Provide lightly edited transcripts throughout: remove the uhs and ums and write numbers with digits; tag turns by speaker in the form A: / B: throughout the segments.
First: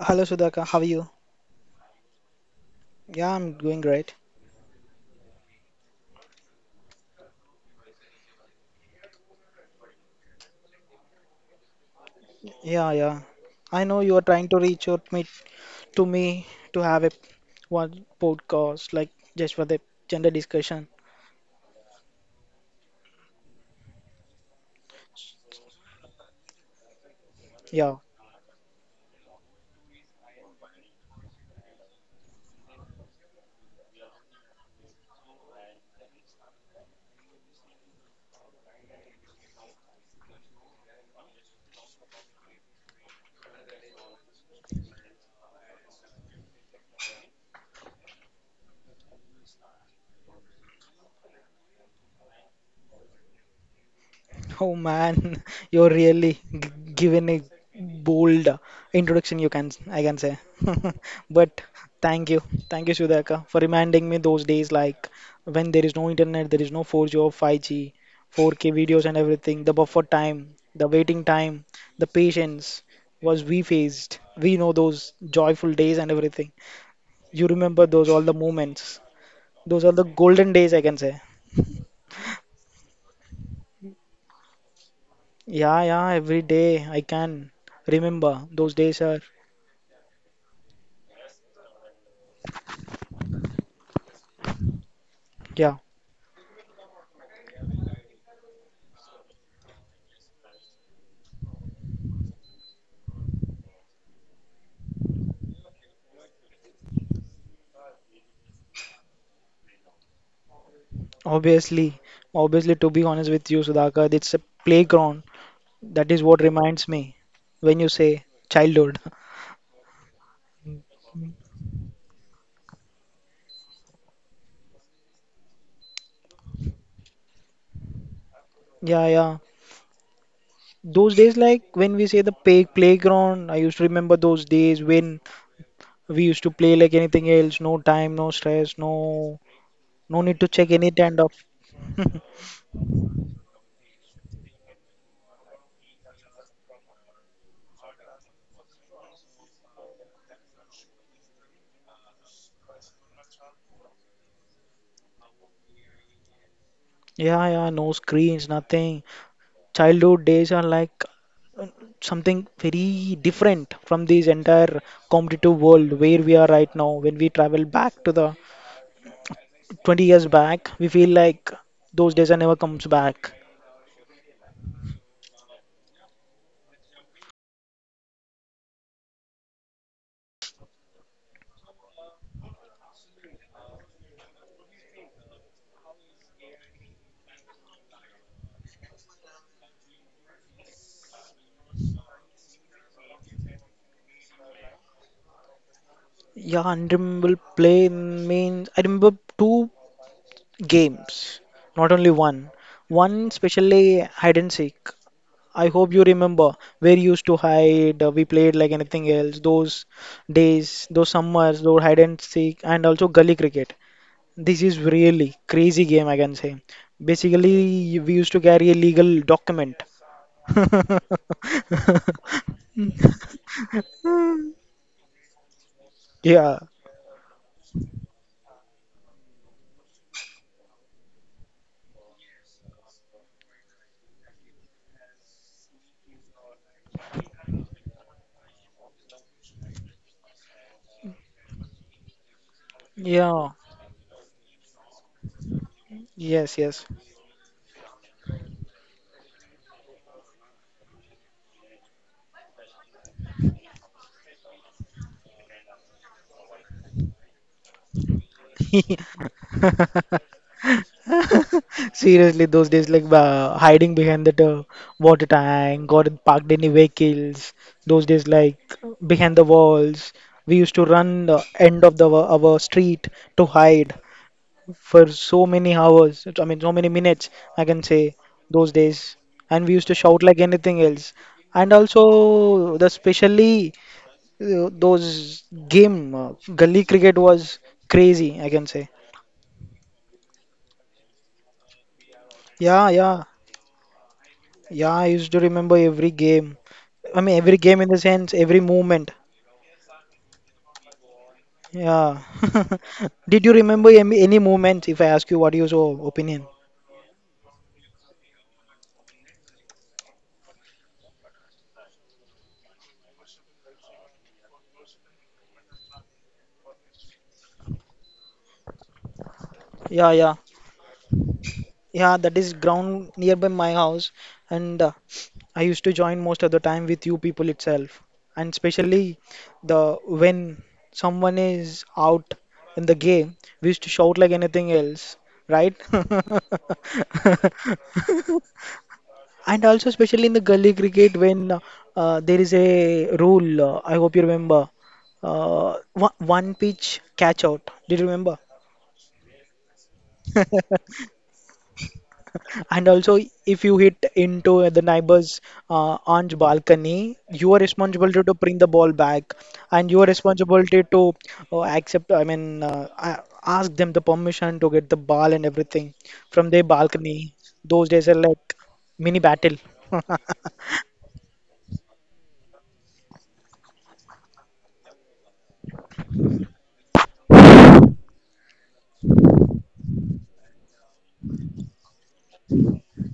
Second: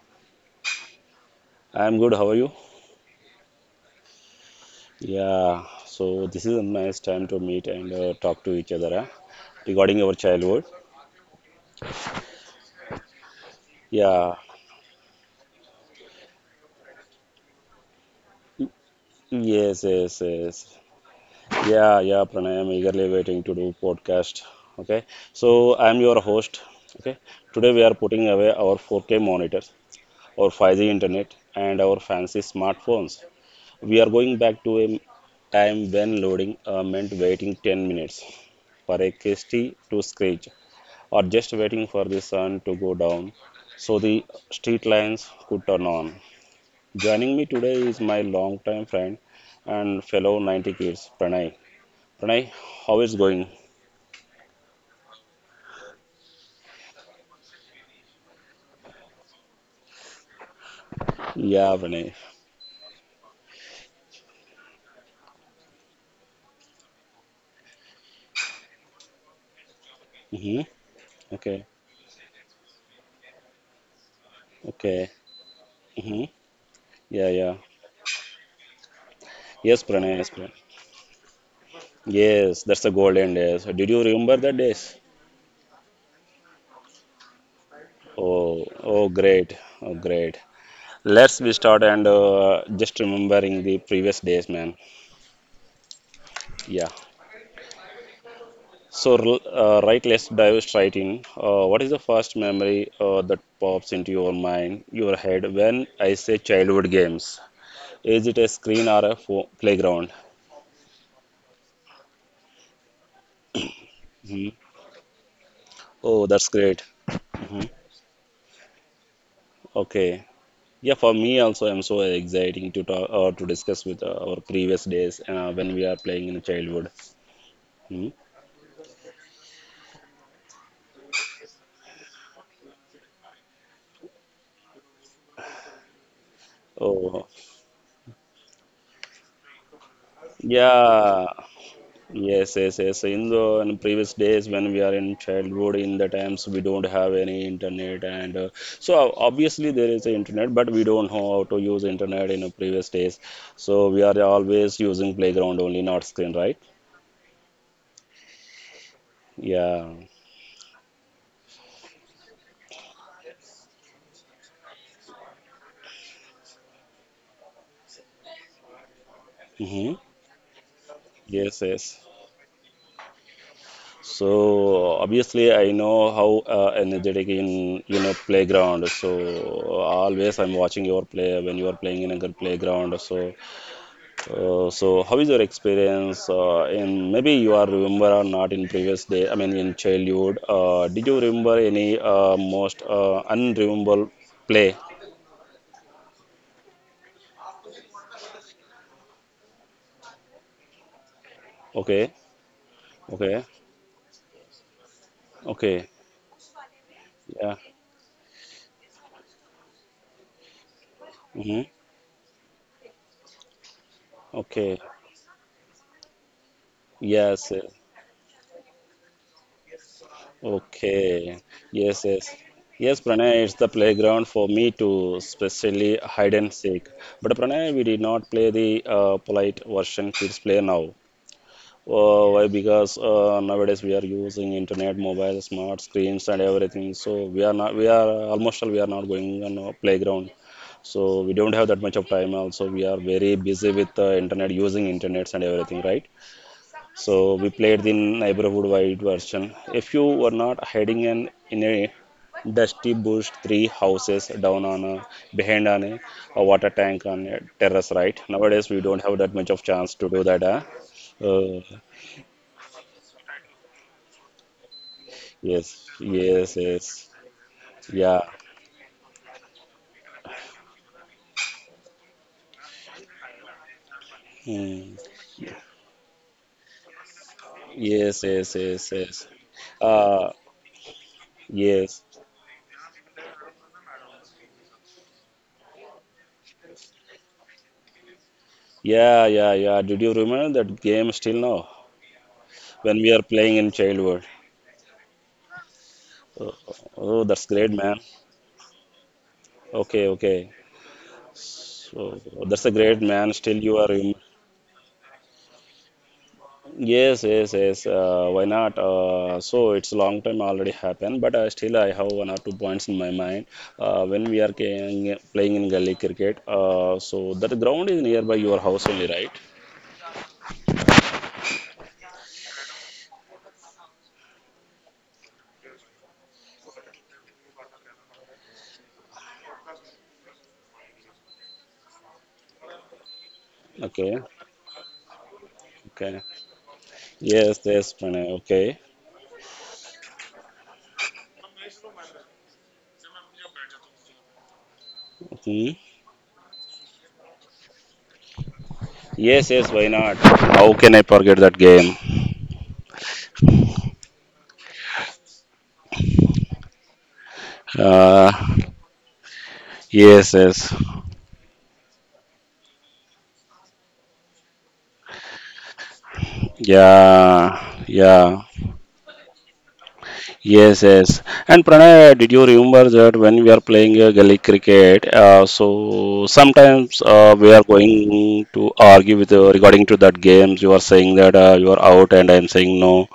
A: Hello Sudhaka, how are you?
B: I am good. How are you?
A: Yeah, I'm doing great.
B: Yeah, so this is a nice time to meet and talk to each other, huh, regarding our childhood.
A: Yeah, yeah. I know you are
B: Yeah,
A: trying to reach out me to have a one podcast like just for the
B: yes, yes,
A: gender
B: yes.
A: discussion.
B: Yeah, yeah, Pranay, I'm eagerly waiting to do podcast. Okay, so I'm your host. Okay, today we are
A: Yeah.
B: putting away our 4K monitors, our 5G internet, and our fancy smartphones. We are going back to a time when loading meant waiting 10 minutes for a KST to scratch or just waiting for the sun to go down so the street lights could turn on. Joining me today is my longtime friend and fellow 90s kids, Pranay. Pranay, how is going?
A: Oh man, you're really g given a bold introduction, you can I can say. But
B: Yeah, Pranay.
A: thank you, thank you, Sudhaka, for reminding me those days like when there is no internet, there is no 4G or 5G, 4K videos and everything. The buffer time,
B: Hmm.
A: the waiting time,
B: Okay,
A: the patience was we faced. We know
B: okay.
A: those joyful days and
B: Hmm.
A: everything.
B: Yeah,
A: You
B: yeah.
A: remember those all the moments. Those
B: Yes,
A: are the
B: Pranay, yes, Pranay.
A: golden days, I can say.
B: Yes, that's the golden days. Did you remember the days?
A: Yeah, yeah, every day I can remember
B: Oh,
A: those days
B: oh,
A: are.
B: great, oh, great. Let's be start and just remembering the previous days, man.
A: Yeah,
B: Yeah. So, right, let's dive straight in. What is the first memory that pops into your mind, your head, when I say childhood games? Is it a screen or a playground?
A: obviously, obviously, to be honest with you, Sudhakar, it's a
B: Mhm.
A: playground. That is
B: Oh,
A: what
B: that's great.
A: reminds me
B: Mhm.
A: when you say childhood.
B: Okay. Yeah, for me also, I'm so exciting to talk or to discuss with our previous days when we are playing in childhood. Mhm.
A: Yeah, yeah. Those days, like when we say the playground, I used to remember those days when we used to play like
B: Oh,
A: anything else. No time, no stress, no no need to check any kind
B: yeah.
A: of.
B: Yes, yes, yes. In previous days when we are in childhood, in the times we don't have any internet, and so obviously there is internet, but we don't know how to use internet in the previous days. So we are always using playground only, not screen, right?
A: Yeah, yeah. No screens, nothing.
B: Yeah.
A: Childhood days are like something very different from this entire competitive world where we are right now. When we travel back to the
B: Hmm.
A: 20 years back, we feel like
B: Yes, yes.
A: those days are never comes back.
B: So obviously I know how energetic in playground. So always I'm watching your play when you are playing in a good playground. So how is your experience in maybe you are remember or not in previous day I mean in childhood did you remember any most unrememberable play.
A: Yeah, unremarkable play means I remember two games, not only
B: Okay.
A: one. One
B: Okay.
A: especially hide and seek. I
B: Okay.
A: hope you remember where you used to
B: Yeah.
A: hide. We played like anything else. Those days, those summers,
B: Mm-hmm.
A: those hide and seek, and also gully cricket. This is
B: Okay.
A: really crazy game, I can say.
B: Yes, yes.
A: Basically, we used to carry a legal document.
B: Okay. Yes, yes. Yes, Pranay, it's the playground for me to, especially hide and
A: Yeah,
B: seek. But Pranay, we did not play the polite version kids play now. Why? Because nowadays we are using internet, mobile, smart screens, and everything. So we are not, we are almost all we are not going on a playground. So we don't have that much of time. Also, we are very
A: yeah,
B: busy with internet, using internets and everything, right?
A: yes, yes.
B: So we played the neighborhood-wide version. If you were not hiding in a dusty bush, three houses down on a behind on a water tank on a terrace, right? Nowadays we don't have that much of chance to do that. Huh? Uh,
A: Seriously, those days, like hiding behind that water
B: Yes,
A: tank or parked
B: yes,
A: any
B: yes.
A: vehicles. Those
B: Yeah.
A: days, like behind the walls, we used to run the end of the our street to hide
B: Mm.
A: for so many hours, I mean, so many minutes, I can say,
B: Yes, yes,
A: those
B: yes,
A: days.
B: yes.
A: And we used to shout
B: Uh,
A: like anything else. And
B: yes.
A: also, the specially those game, gully cricket was crazy, I can say.
B: Yeah, yeah, yeah. Did you remember that game still now?
A: Yeah,
B: When we are
A: yeah,
B: playing in childhood.
A: yeah, I used to remember every
B: Oh,
A: game. I
B: oh,
A: mean,
B: that's
A: every
B: great,
A: game in the
B: man.
A: sense, every movement.
B: Okay, okay.
A: Yeah.
B: So that's a great man.
A: Did you
B: Still, you are.
A: remember any movement if I ask you what is your opinion?
B: Yes, yes, yes. Why not? So it's long time already happened, but still I have one or two points in my mind. When we are playing in gully cricket, so that ground is nearby your house only, right?
A: Yeah, yeah. Yeah, that is ground nearby my house, and I used to join most of the time with you people itself, and especially the when someone is out in the game, we used to shout
B: Okay,
A: like anything else, right?
B: okay. Yes, yes, Pranay. Okay.
A: And also, especially in the gully cricket, when there is a rule, I hope you remember,
B: Hmm.
A: one, one pitch catch out. Do you remember?
B: Yes, yes, why not? How can I forget that game?
A: And also, if you hit into the neighbor's aunt's balcony, you are responsible
B: Uh,
A: to bring the ball back, and you are
B: yes,
A: responsible
B: yes.
A: to, accept, I mean, ask them the permission to get the ball and everything from their balcony.
B: Yeah,
A: Those days are
B: yeah.
A: like mini battle.
B: Yes, yes. And Pranay, did you remember that when we are playing gully cricket, so sometimes we are going to argue with regarding to that games. You are saying that you are out, and I am saying no.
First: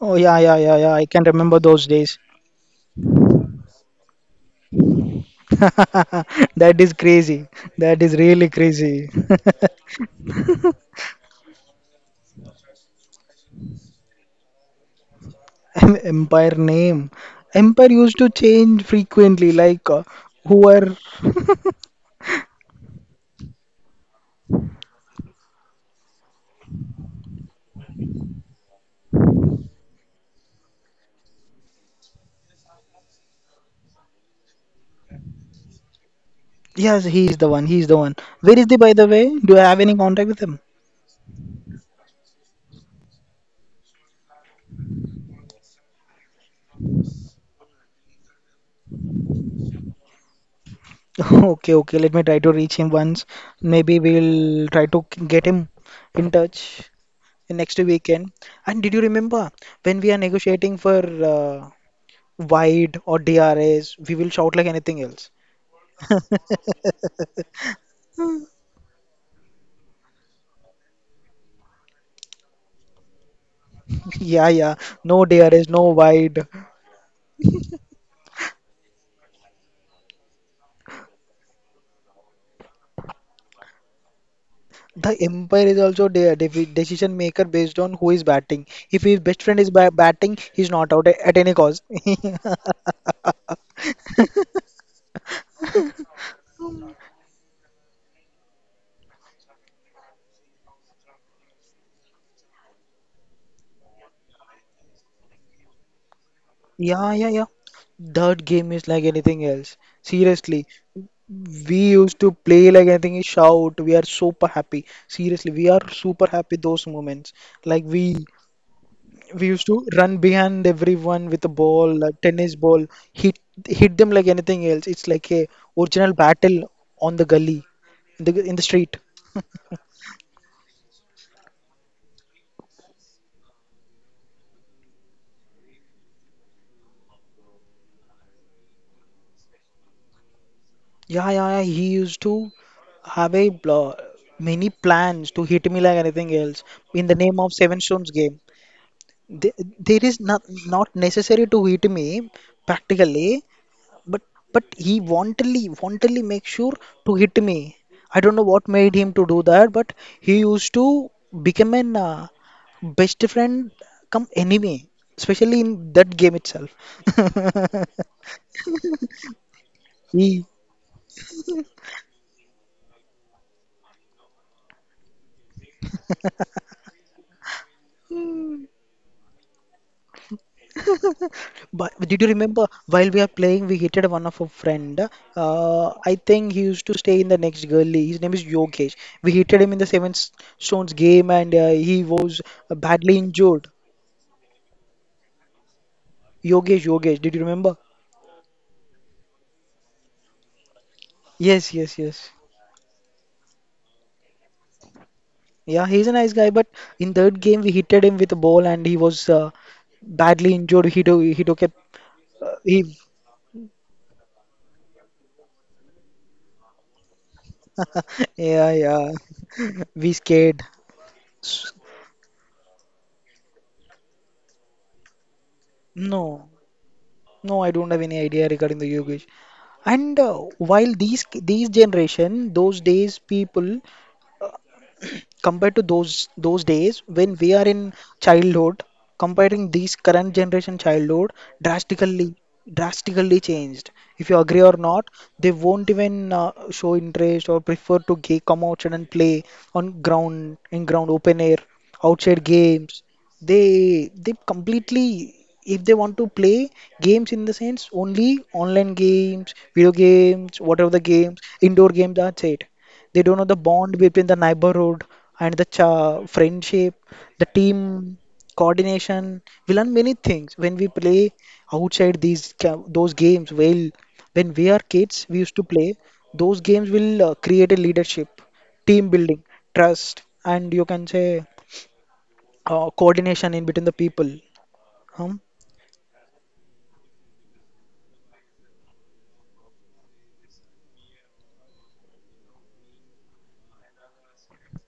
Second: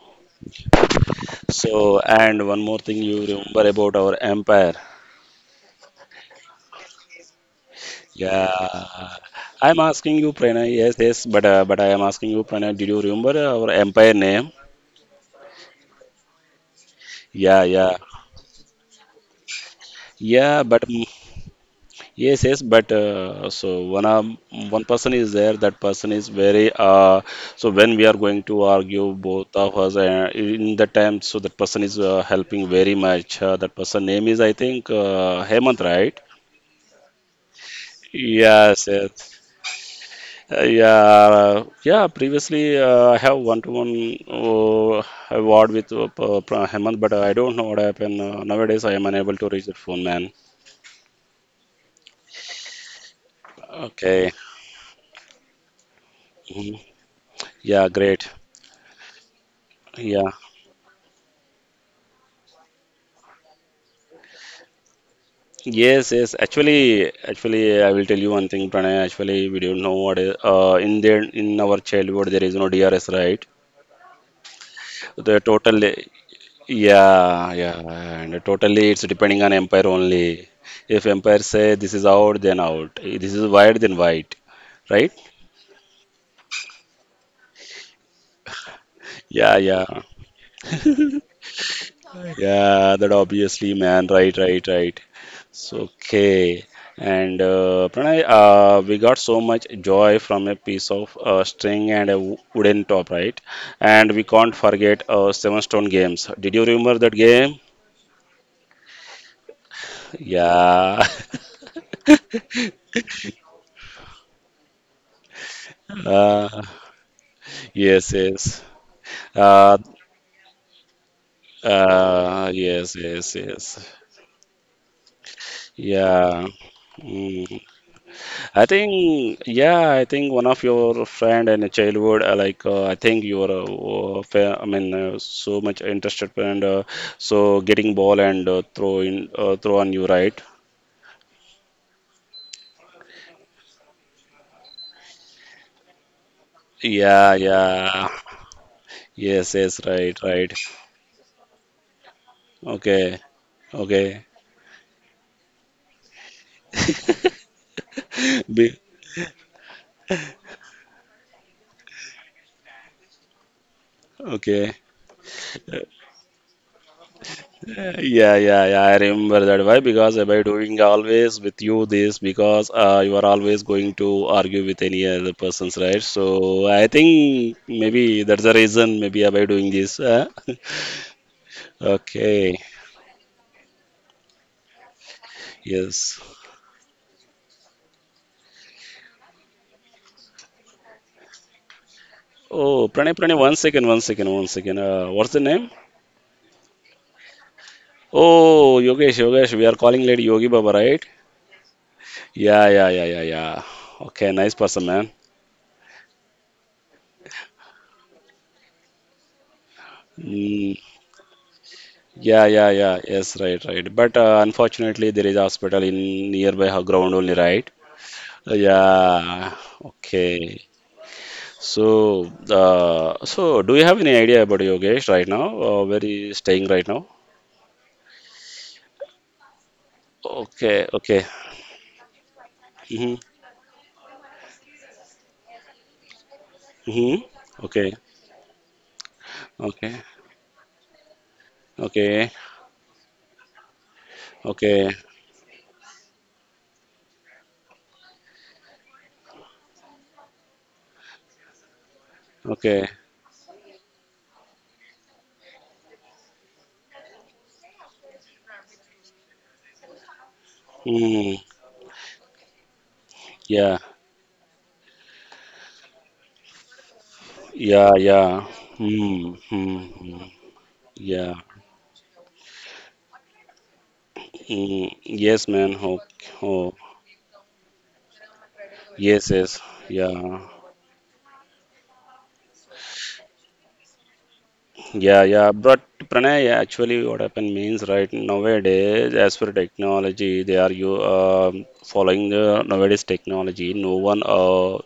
A: Oh yeah, yeah, yeah, yeah. I can remember those
B: So,
A: days.
B: and one more thing you remember about our empire.
A: That is crazy. That is really
B: Yeah,
A: crazy.
B: I'm asking you, Pranay. Yes, yes, but I am asking you, Pranay. Did you remember our empire name?
A: Em- Empire name.
B: Yeah,
A: Empire
B: yeah,
A: used to change frequently, like
B: yeah.
A: who
B: But
A: are.
B: yes, yes. But one one person is there. That person is very. When we are going to argue, both of us in the time, so that person is helping very much. That person name is, I think, Hemant, right?
A: Yes, he's the one. He's the one. Where is he,
B: Yes,
A: by the way?
B: yes.
A: Do I have any contact with him?
B: Yeah, yeah. Previously, I have one-to-one uh, award with Hemant, but I don't know what happened. Nowadays, I am unable to reach the phone, man.
A: Okay, okay. Let me try to reach him once. Maybe
B: Okay.
A: we'll try to get him in
B: Mhm.
A: touch in next
B: Yeah, great.
A: weekend. And did you remember when we are
B: Yeah.
A: negotiating for uh, wide or DRS, we will shout like anything else.
B: Yes, yes. Actually, I will tell you one thing, Pranay. Actually, we don't know what is in there in our childhood there is no DRS, right?
A: Yeah, yeah. No
B: The
A: DRS,
B: total
A: no wide.
B: Yeah, yeah, and totally it's depending on empire only. If empire say this is out, then out. If this is white, then white, right?
A: The umpire is also there, the decision maker based on who is batting. If his best
B: Yeah,
A: friend is
B: yeah,
A: ba batting, he's not out at any cost.
B: yeah. That obviously, man. Right, right, right. So, okay. And Pranay, we got so much joy from a piece of string and a wooden top, right? And we can't forget Seven Stone games. Did you remember
A: Yeah,
B: that
A: yeah, yeah.
B: game?
A: That game is like anything else. Seriously,
B: Yeah.
A: we used to play like anything. Shout! We are super happy. Seriously, we are super
B: Uh,
A: happy those moments. Like
B: yes,
A: we
B: yes.
A: we used
B: Uh,
A: to run behind everyone with a ball, a tennis ball,
B: yes, yes,
A: hit
B: yes.
A: hit them like anything else. It's like a original
B: Yeah.
A: battle on the
B: Mm.
A: gully, in the
B: I
A: street.
B: think, yeah, I think one of your friend in childhood, I think you were, I mean, so much interested and so getting ball and throw on you, right?
A: Yeah, yeah, yeah. He used to have a many plans to hit me like anything else in the
B: Yeah,
A: name of Seven Stones
B: yeah.
A: game. Th
B: Yes, yes,
A: There is
B: right,
A: not
B: right.
A: not necessary to hit me
B: Okay,
A: practically, but
B: okay.
A: he wantonly make sure to hit me. I don't know what
B: Be-
A: made him to do that, but he used to become an best friend come
B: okay.
A: enemy, especially in that game itself.
B: Yeah, yeah, yeah. I remember that. Why? Because by doing always with you this, because you are always going to argue with any other persons, right? So I think maybe that's the reason. Maybe by doing this, huh?
A: But did you
B: Okay.
A: remember while we are playing, we hit one of our friend. I
B: Yes.
A: think he used to stay in the next gully. His name is Yogesh. We hit him in the Stones game, and he was
B: Oh, Pranay,
A: badly
B: Pranay. One
A: injured.
B: second. 1 second. 1 second. What's the name?
A: Yogesh, Yogesh, did you remember?
B: Oh, Yogesh, Yogesh. We are calling lady Yogi Baba, right?
A: Yes, yes, yes.
B: Yeah, yeah, yeah, yeah, yeah. Okay, nice person, man.
A: Yeah, he's a nice guy, but in third game we hit him with a ball, and he was badly
B: Hmm.
A: injured. He took a
B: Yeah, yeah,
A: he
B: yeah. Yes, right, right. But unfortunately, there is hospital in nearby her ground only, right?
A: yeah yeah.
B: Yeah.
A: We scared.
B: Okay. So, do you have any idea about Yogesh right now? Where he is
A: No.
B: staying right now?
A: No, I don't have any idea regarding the Yogesh. And
B: Okay.
A: while these
B: Okay.
A: these generation, those
B: Mm-hmm.
A: days people, compared to those days when we are
B: Mm-hmm.
A: in
B: Okay.
A: childhood comparing these
B: Okay.
A: current generation childhood drastically
B: Okay.
A: drastically changed if you agree or
B: Okay.
A: not they won't even show interest or prefer to come outside and play on ground in ground open air outside
B: Okay.
A: games they completely if they want to play games in the sense only online games video games whatever the
B: Hmm.
A: games indoor games that's it they don't know the
B: Yeah.
A: bond between the neighborhood and the cha friendship, the team
B: Yeah. Yeah.
A: coordination.
B: Hmm.
A: We
B: Hmm.
A: learn many
B: Mm.
A: things when we play
B: Yeah.
A: outside those games. Well, when we are
B: Mm.
A: kids, we
B: Yes,
A: used to
B: man.
A: play.
B: Oh.
A: Those
B: Oh.
A: games will create a leadership, team
B: Yes.
A: building,
B: Yes.
A: trust,
B: Yeah.
A: and you can say coordination in between the people.
B: Yeah,
A: Um,
B: yeah, but Pranay, actually, what happened means right nowadays, as for technology, they are you following the nowadays technology. No one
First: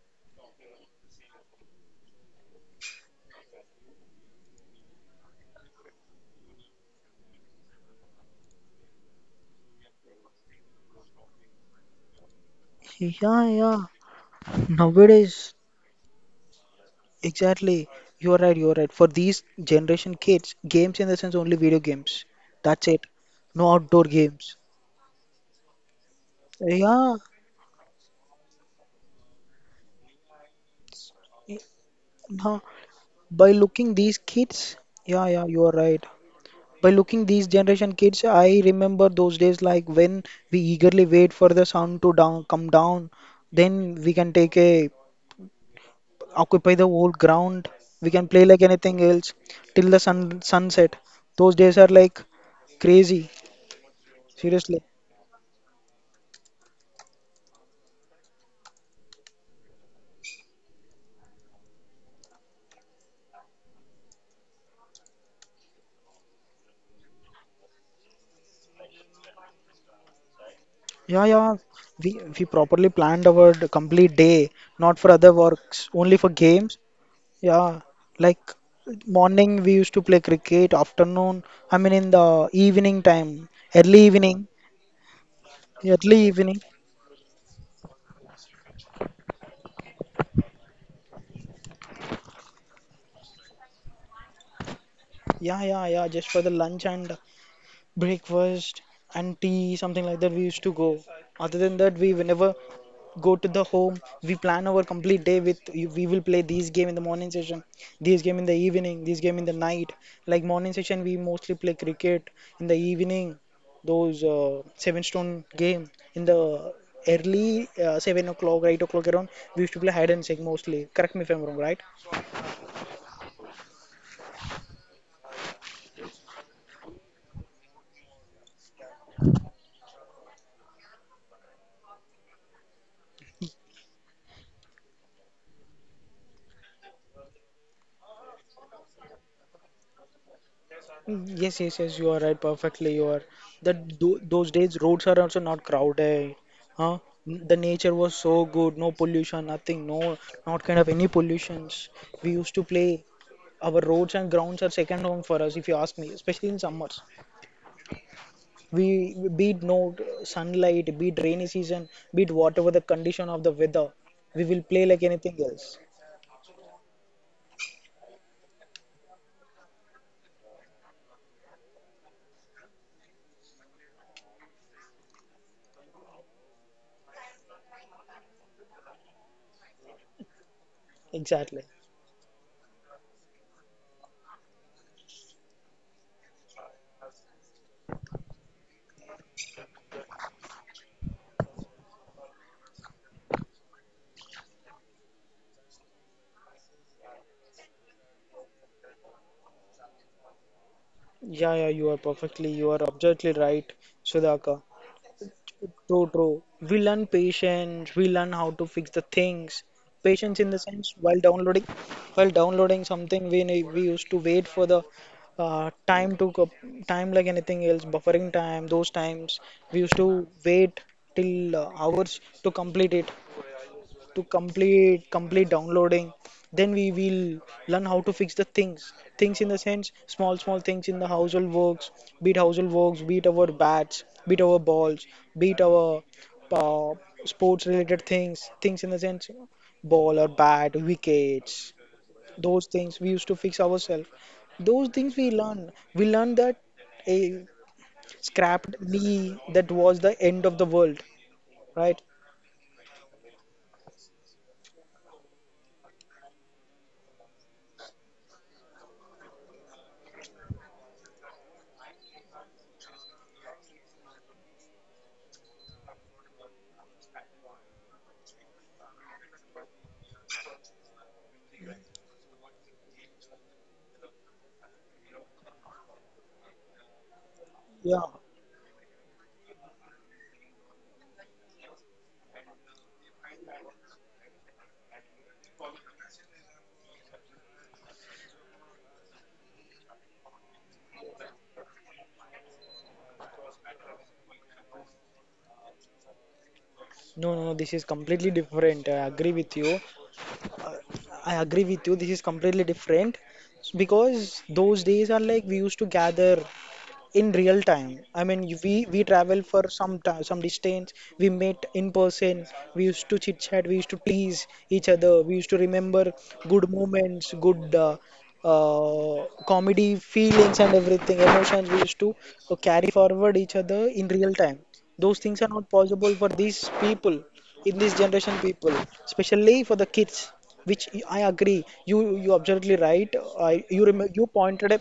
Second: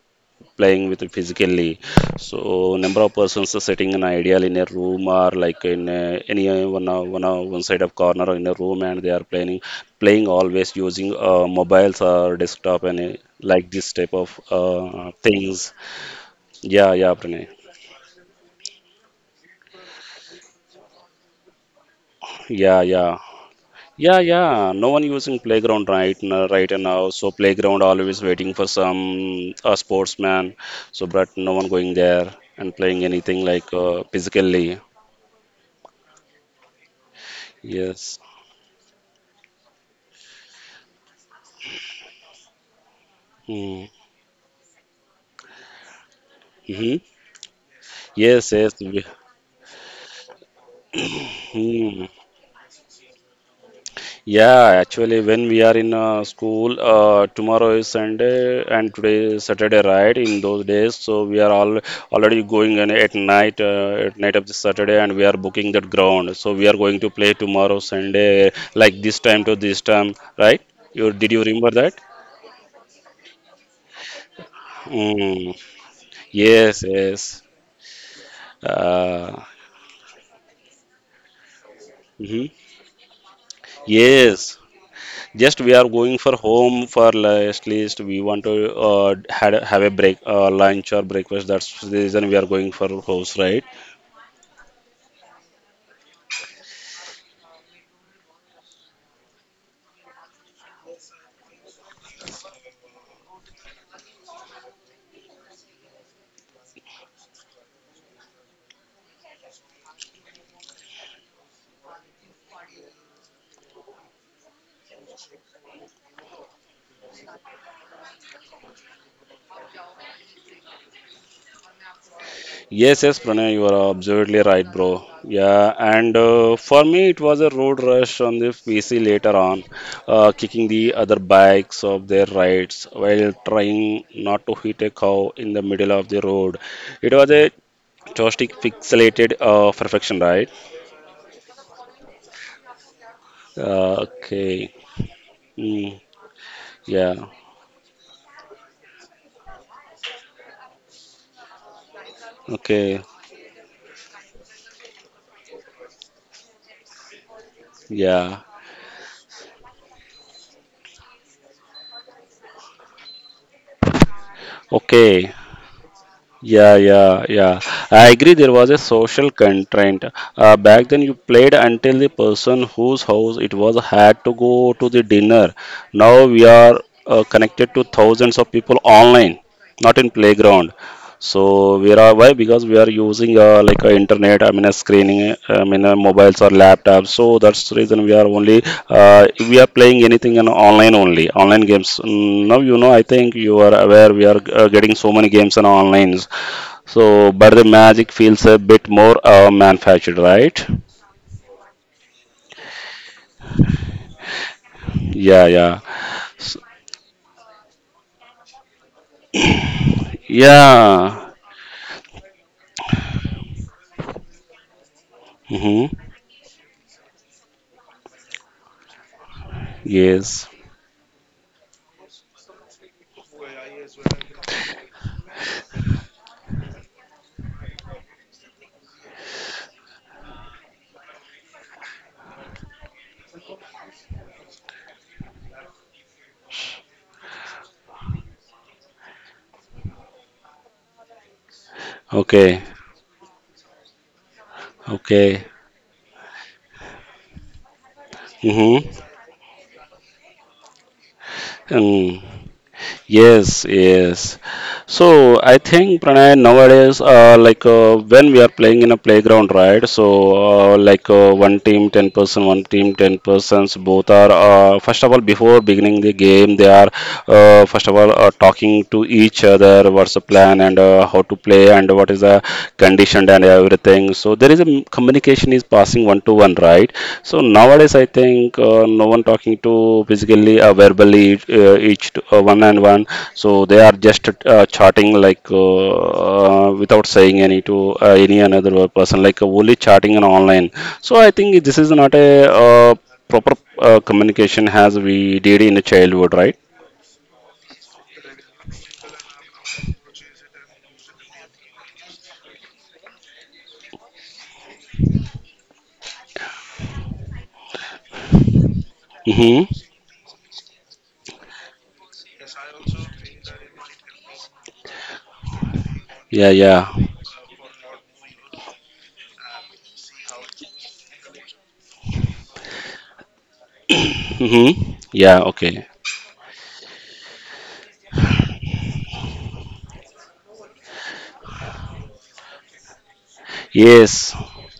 B: playing with it physically. So number of persons are sitting in ideal in a room or like in any one side of corner in a room, and they are playing always using mobiles or desktop and
A: yeah,
B: like
A: yeah.
B: this type of
A: Nowadays.
B: things. Yeah, yeah, Pranay.
A: Exactly. You're right, you're right. For these generation kids, games in the sense only video games.
B: Yeah,
A: That's it.
B: yeah.
A: No outdoor
B: Yeah,
A: games.
B: yeah. No one using playground right now, right now.
A: Yeah,
B: So playground always waiting for some a sportsman. So but no one going there
A: no.
B: and playing anything
A: By
B: like
A: looking these
B: physically.
A: kids, yeah, yeah, you're right. By looking these generation
B: Yes.
A: kids, I remember those days like when we eagerly wait for the sun to down come down,
B: Hmm.
A: then we can take a occupy the
B: Mm-hmm.
A: whole ground. We can play
B: Yes,
A: like
B: yes.
A: anything else till the sunset. Those days are
B: Hmm.
A: like crazy.
B: Yeah,
A: Seriously.
B: actually, when we are in school, tomorrow is Sunday and today is Saturday, right? In those days, so we are all already going in at night of the Saturday, and we are booking that ground. So we are going to play tomorrow Sunday, like this time to this time, right? You
A: Yeah,
B: did you
A: yeah.
B: remember that?
A: We properly planned our complete day, not for other
B: Mm.
A: works, only for games.
B: Yes, yes.
A: Yeah, like
B: Uh,
A: morning we used to play cricket, afternoon, I mean in the
B: mhm.
A: evening time, early evening,
B: Yes. Just we are going
A: early
B: for
A: evening.
B: home for last least we want to have a break lunch or breakfast. That's the reason we are going for house, right?
A: Yeah, yeah, yeah, just for the lunch and breakfast and tea, something like that. We used to go. Other than that, we whenever go to the home, we plan our complete day with we will play these game in the morning session, these game in the evening, these game in the night. Like morning session, we mostly play cricket. In the evening, those seven stone game. In the early 7 o'clock, 8 o'clock around, we used to play hide and seek mostly. Correct me if I'm wrong, right?
B: Yes, yes, Pranay, you are absolutely right, bro. Yeah, and for me it was a road rush on the PC later on, kicking the other bikes of their rides while trying not to hit a cow in the middle of the road. It was a joystick pixelated perfection, right?
A: Yes, yes, yes, you are right, perfectly. You are that those
B: Okay.
A: days roads are also not
B: Mm,
A: crowded, huh?
B: yeah.
A: The nature was so good, no pollution, nothing, no, not kind of any pollutions. We used to
B: Okay.
A: play. Our roads and grounds are second home for us, if you ask me, especially in summers.
B: Yeah.
A: We be it no sunlight, be it rainy season, be it whatever the condition of the weather, we will play like
B: Okay.
A: anything else.
B: Yeah, yeah, yeah. I agree there was a social constraint. Back then you played until the person whose house it was had to go to the dinner. Now we are connected to thousands of people online, not in playground.
A: Exactly.
B: So we are why because we are using like a internet. I mean, a screening. I mean, mobiles or laptops. So that's the reason we are only we are playing anything on online only online games. Mm, now you know. I think you are aware we are getting so many games on online. So, but the magic feels a bit more manufactured, right?
A: Yeah, yeah, you are perfectly, you are absolutely right, Sudhaka.
B: Yeah, yeah,
A: True, true.
B: S-
A: We learn patience. We learn how to fix the things. Patience in the sense
B: yeah.
A: while downloading something, we used to wait for the uh,
B: Mm-hmm.
A: time to co- time like anything else, buffering time. Those times we used to
B: Yes.
A: wait till hours to complete it to complete complete downloading then we will learn how to fix the things things in the sense small things in the household works beat our bats beat our balls beat our uh, sports related things things in the sense ball or bat wickets
B: Okay.
A: those things we used to fix ourselves those things
B: Okay.
A: we learn that a scrapped
B: Mm-hmm.
A: knee that was the end of the world right
B: Mm. Yes, yes. So I think Pranay nowadays, when we are playing in a playground, right? So one team 10 person, one team 10 persons. Both are first of all before beginning the game, they are first of all talking to each other. What's the plan and how to play and what is the condition and everything. So there is a communication is passing one to one, right? So nowadays,
A: yeah.
B: I think no one talking to physically verbally one and one. So they are just chatting like without saying any to any another person, like only chatting and online. So I think this is not a proper communication as we did in the childhood, right?
A: No, no, no, this is completely different. I agree with you. I agree with you. This is completely different because those days are like we used to gather in real time. I mean, we travel for
B: Mm-hmm.
A: some time, some distance. We met in person. We used to chit chat. We used to tease each other. We used to remember
B: Yeah,
A: good
B: yeah.
A: moments, good comedy feelings and everything emotions we used to carry forward each other in real time.
B: Mm-hmm.
A: Those
B: Yeah,
A: things are not
B: okay.
A: possible for these people in this generation people, especially for the kids, which I agree you absolutely right. You you
B: Yes.
A: pointed a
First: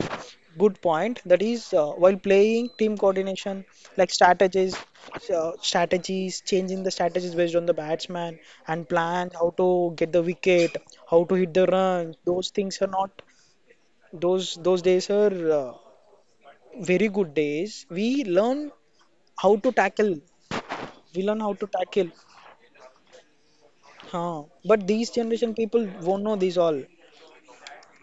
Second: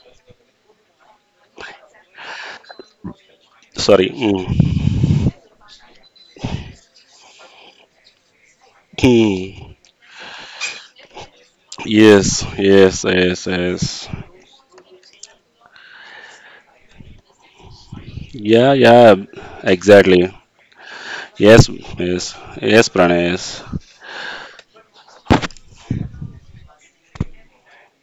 A: good point. That is while playing team coordination,
B: Sorry.
A: like strategies,
B: Mm.
A: changing the strategies based on the batsman and plan how to
B: Hmm.
A: get the wicket, how to hit the run.
B: Yes,
A: Those things are
B: yes,
A: not.
B: yes, yes.
A: Those days are very good days. We learn
B: Yeah, yeah,
A: how to tackle.
B: exactly.
A: We learn how to
B: Yes,
A: tackle.
B: yes, yes, Pranesh.
A: Huh. But these generation people won't know these all.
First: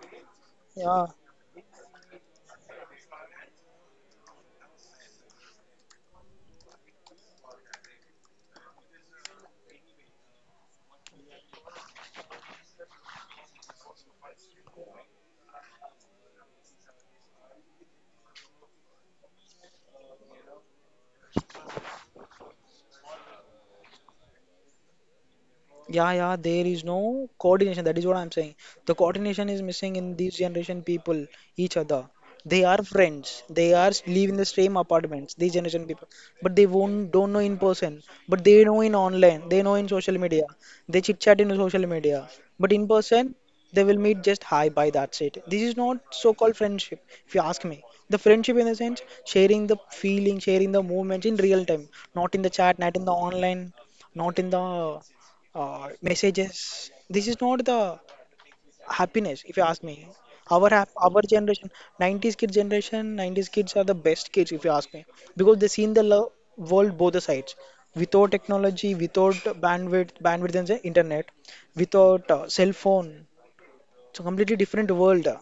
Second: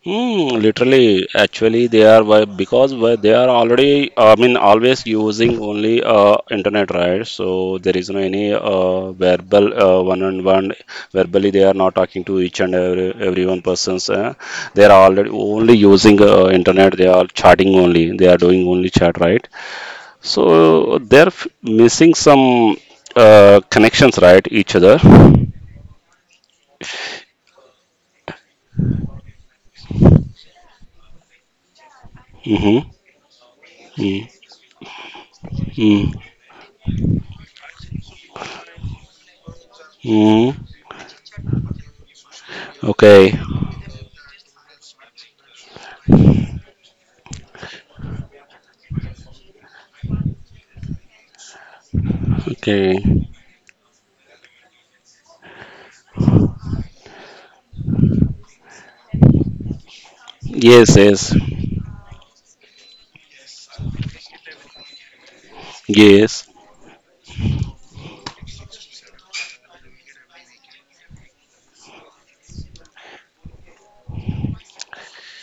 B: Hmm,
A: Yeah.
B: literally, actually, they are why because why they are already, I mean, always using only internet, right? So there is no any verbal one-on-one. Verbally, they are not talking to each and every one persons. Eh? They are already only using internet. They are chatting only. They are doing only chat, right? So they're missing some connections, right? Each other. Mm-hmm.
A: Yeah, yeah, there is no coordination. That is what I'm saying. The coordination is missing in these generation people, each other. They are friends. They are live in the same apartments, these generation people.
B: Mm-hmm.
A: But they won't don't know in person. But they know in online. They know in social media.
B: Mm-hmm.
A: They chit chat in social media. But in
B: Okay.
A: person, they will meet just hi, bye, that's it. This is not so-called friendship, if you ask me. The friendship in the sense sharing the feeling, sharing the movements in real time, not in the chat,
B: Okay.
A: not in the online, not in the messages. This is not the happiness, if you ask me. Our
B: Yes.
A: our
B: Yes.
A: generation, 90s kids generation, 90s kids are the best kids, if you ask me, because they seen the
B: Yes.
A: world both the sides. Without technology, without bandwidth and the internet, without cell phone, it's a completely different world.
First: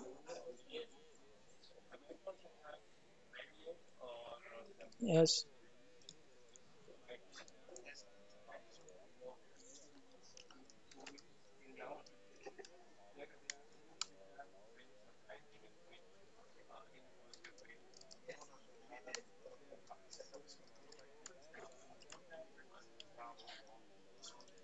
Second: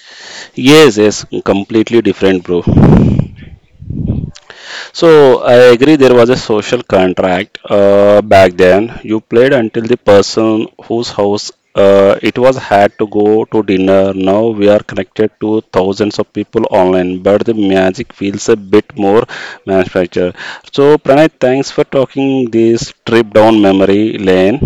B: Yes. Yes. Completely different, bro. So
A: Yes,
B: I agree there was a social contract back then. You played until the person whose house it was had to go to dinner. Now we are connected to thousands of people online, but the magic feels a bit more manufactured. So Pranay, thanks for talking this trip down memory lane.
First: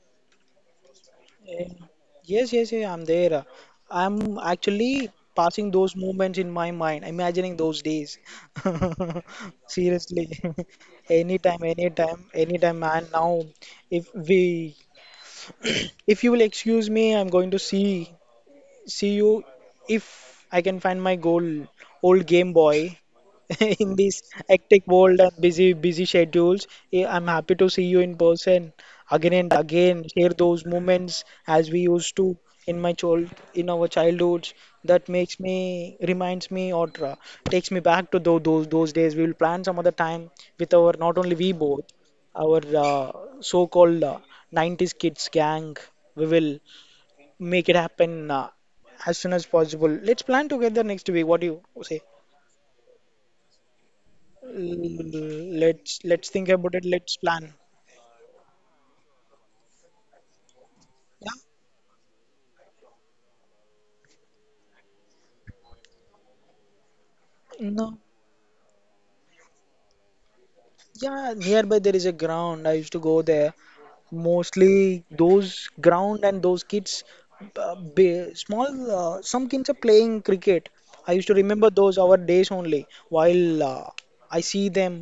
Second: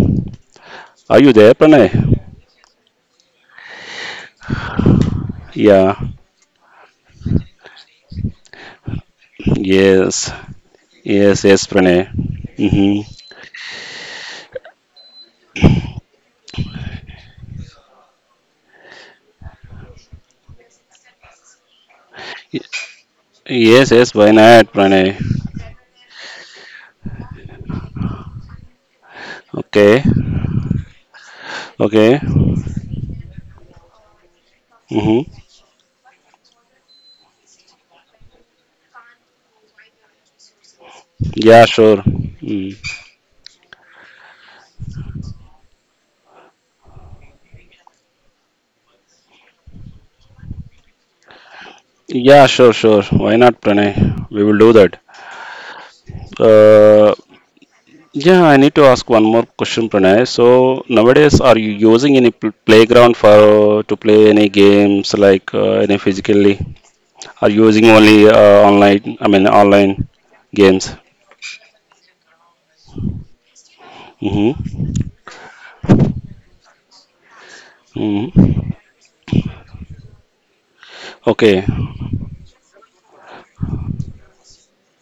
B: Are you there, Pranay?
A: yes, yes, yeah, I'm there. I'm actually passing
B: Yeah.
A: those moments in my mind, imagining those days.
B: Yes.
A: Seriously,
B: Yes.
A: anytime,
B: Yes, Pranay.
A: anytime, anytime,
B: Mm-hmm.
A: man. Now, if we, if you will excuse me, I'm going to see you if I can find my old Game Boy
B: Yes.
A: in
B: Yes.
A: this
B: Why not,
A: hectic
B: Pranay?
A: world and busy schedules. Eh, I'm happy to see you in person again and
B: Okay.
A: again. Share those moments as we used
B: Okay.
A: to in my child, in our childhoods. That makes
B: Mm-hmm.
A: me, reminds me, or takes me back to those days. We will plan some other time with our, not only we
B: Yeah,
A: both,
B: sure.
A: our
B: Mm.
A: so-called 90s kids gang. We will make it happen as soon as possible. Let's plan together next week. What do you say?
B: Yeah, sure, sure. Why not, Pranay? We will do that.
A: Let's think about it.
B: Uh,
A: Let's plan.
B: yeah, I need to ask one more question, Pranay. So
A: Yeah.
B: nowadays, are you using any playground for to play any games like any physically? Are you using
A: No.
B: only online? I mean, online games.
A: Yeah, nearby there is a ground. I used to go there.
B: Mm-hmm.
A: Mostly those ground and those kids, small,
B: Mm-hmm.
A: some kids are playing cricket. I used to
B: Okay.
A: remember those our days only. While I see them,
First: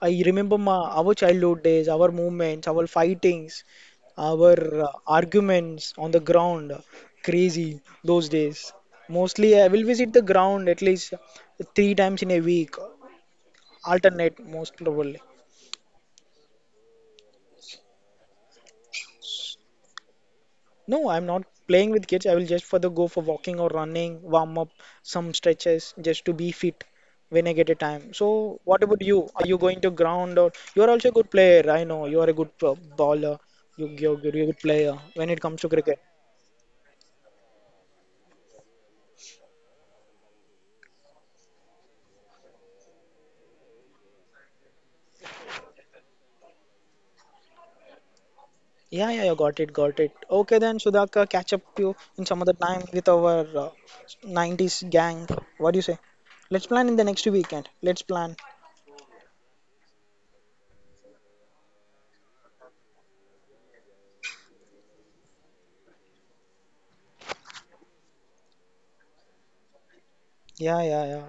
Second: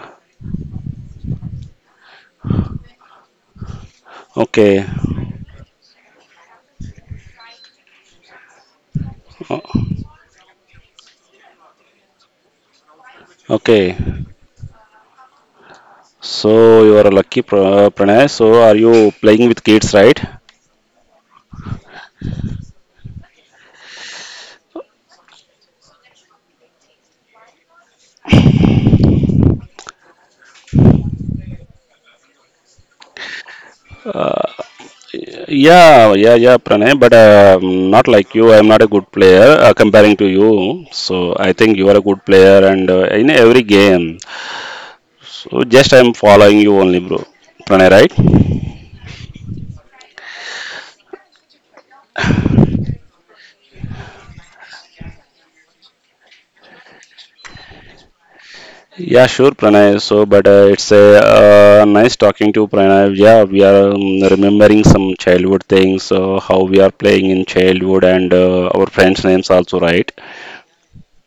A: I remember our childhood days, our movements, our fightings, our
B: Okay.
A: arguments on the ground. Crazy those days. Mostly I will
B: O-
A: visit the ground at least 3 times in a week,
B: Okay
A: alternate most probably.
B: So you are a lucky, Pranay. So are you playing with kids, right?
A: No, I'm not playing with kids. I will just for the go for walking or running, warm up, some stretches just to be fit when I get a time. So, what about you? Are you going to ground or you are also a good player? I know you are a bowler. You're a good player when it comes to cricket.
B: Yeah, yeah, yeah, Pranay, but not like you. I'm not a good player comparing to you. So I think you are a good player and in every game. So just I'm following you only, bro. Pranay, right?
A: Yeah, yeah, yeah, got it, got it. Okay, then Sudhaka, catch up to you in some other time with our 90s gang. What do you say? Let's plan in the next weekend. Let's plan.
B: Yeah, sure, Pranay. So, but it's a nice talking to you, Pranay. Yeah, we are remembering some childhood things, how we are playing in childhood, and our friends' names also, right?
A: Yeah, yeah, yeah.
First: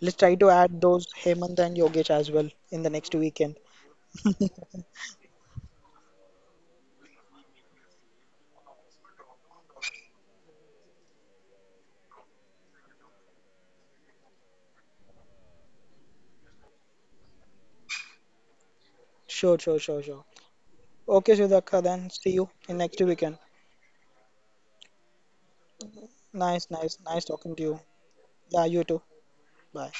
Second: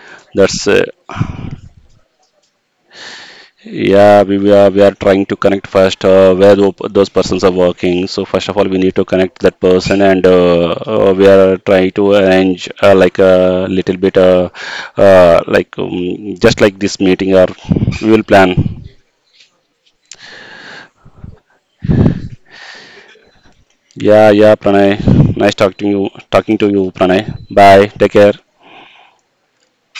A: Let's try to
B: That's
A: add those Hemant and Yogesh as well in the next weekend.
B: Yeah, we are trying to connect first where those persons are working. So first of all, we need to connect that person, and we are trying to arrange like a little bit, just like this meeting, or we will plan.
A: Sure, sure, sure, sure. Okay, Sudhakar, then see you in next weekend.
B: Yeah, yeah, Pranay. Nice talking to you, Pranay.
A: Nice talking to you.
B: Bye. Take care.
A: Yeah, you too. Bye.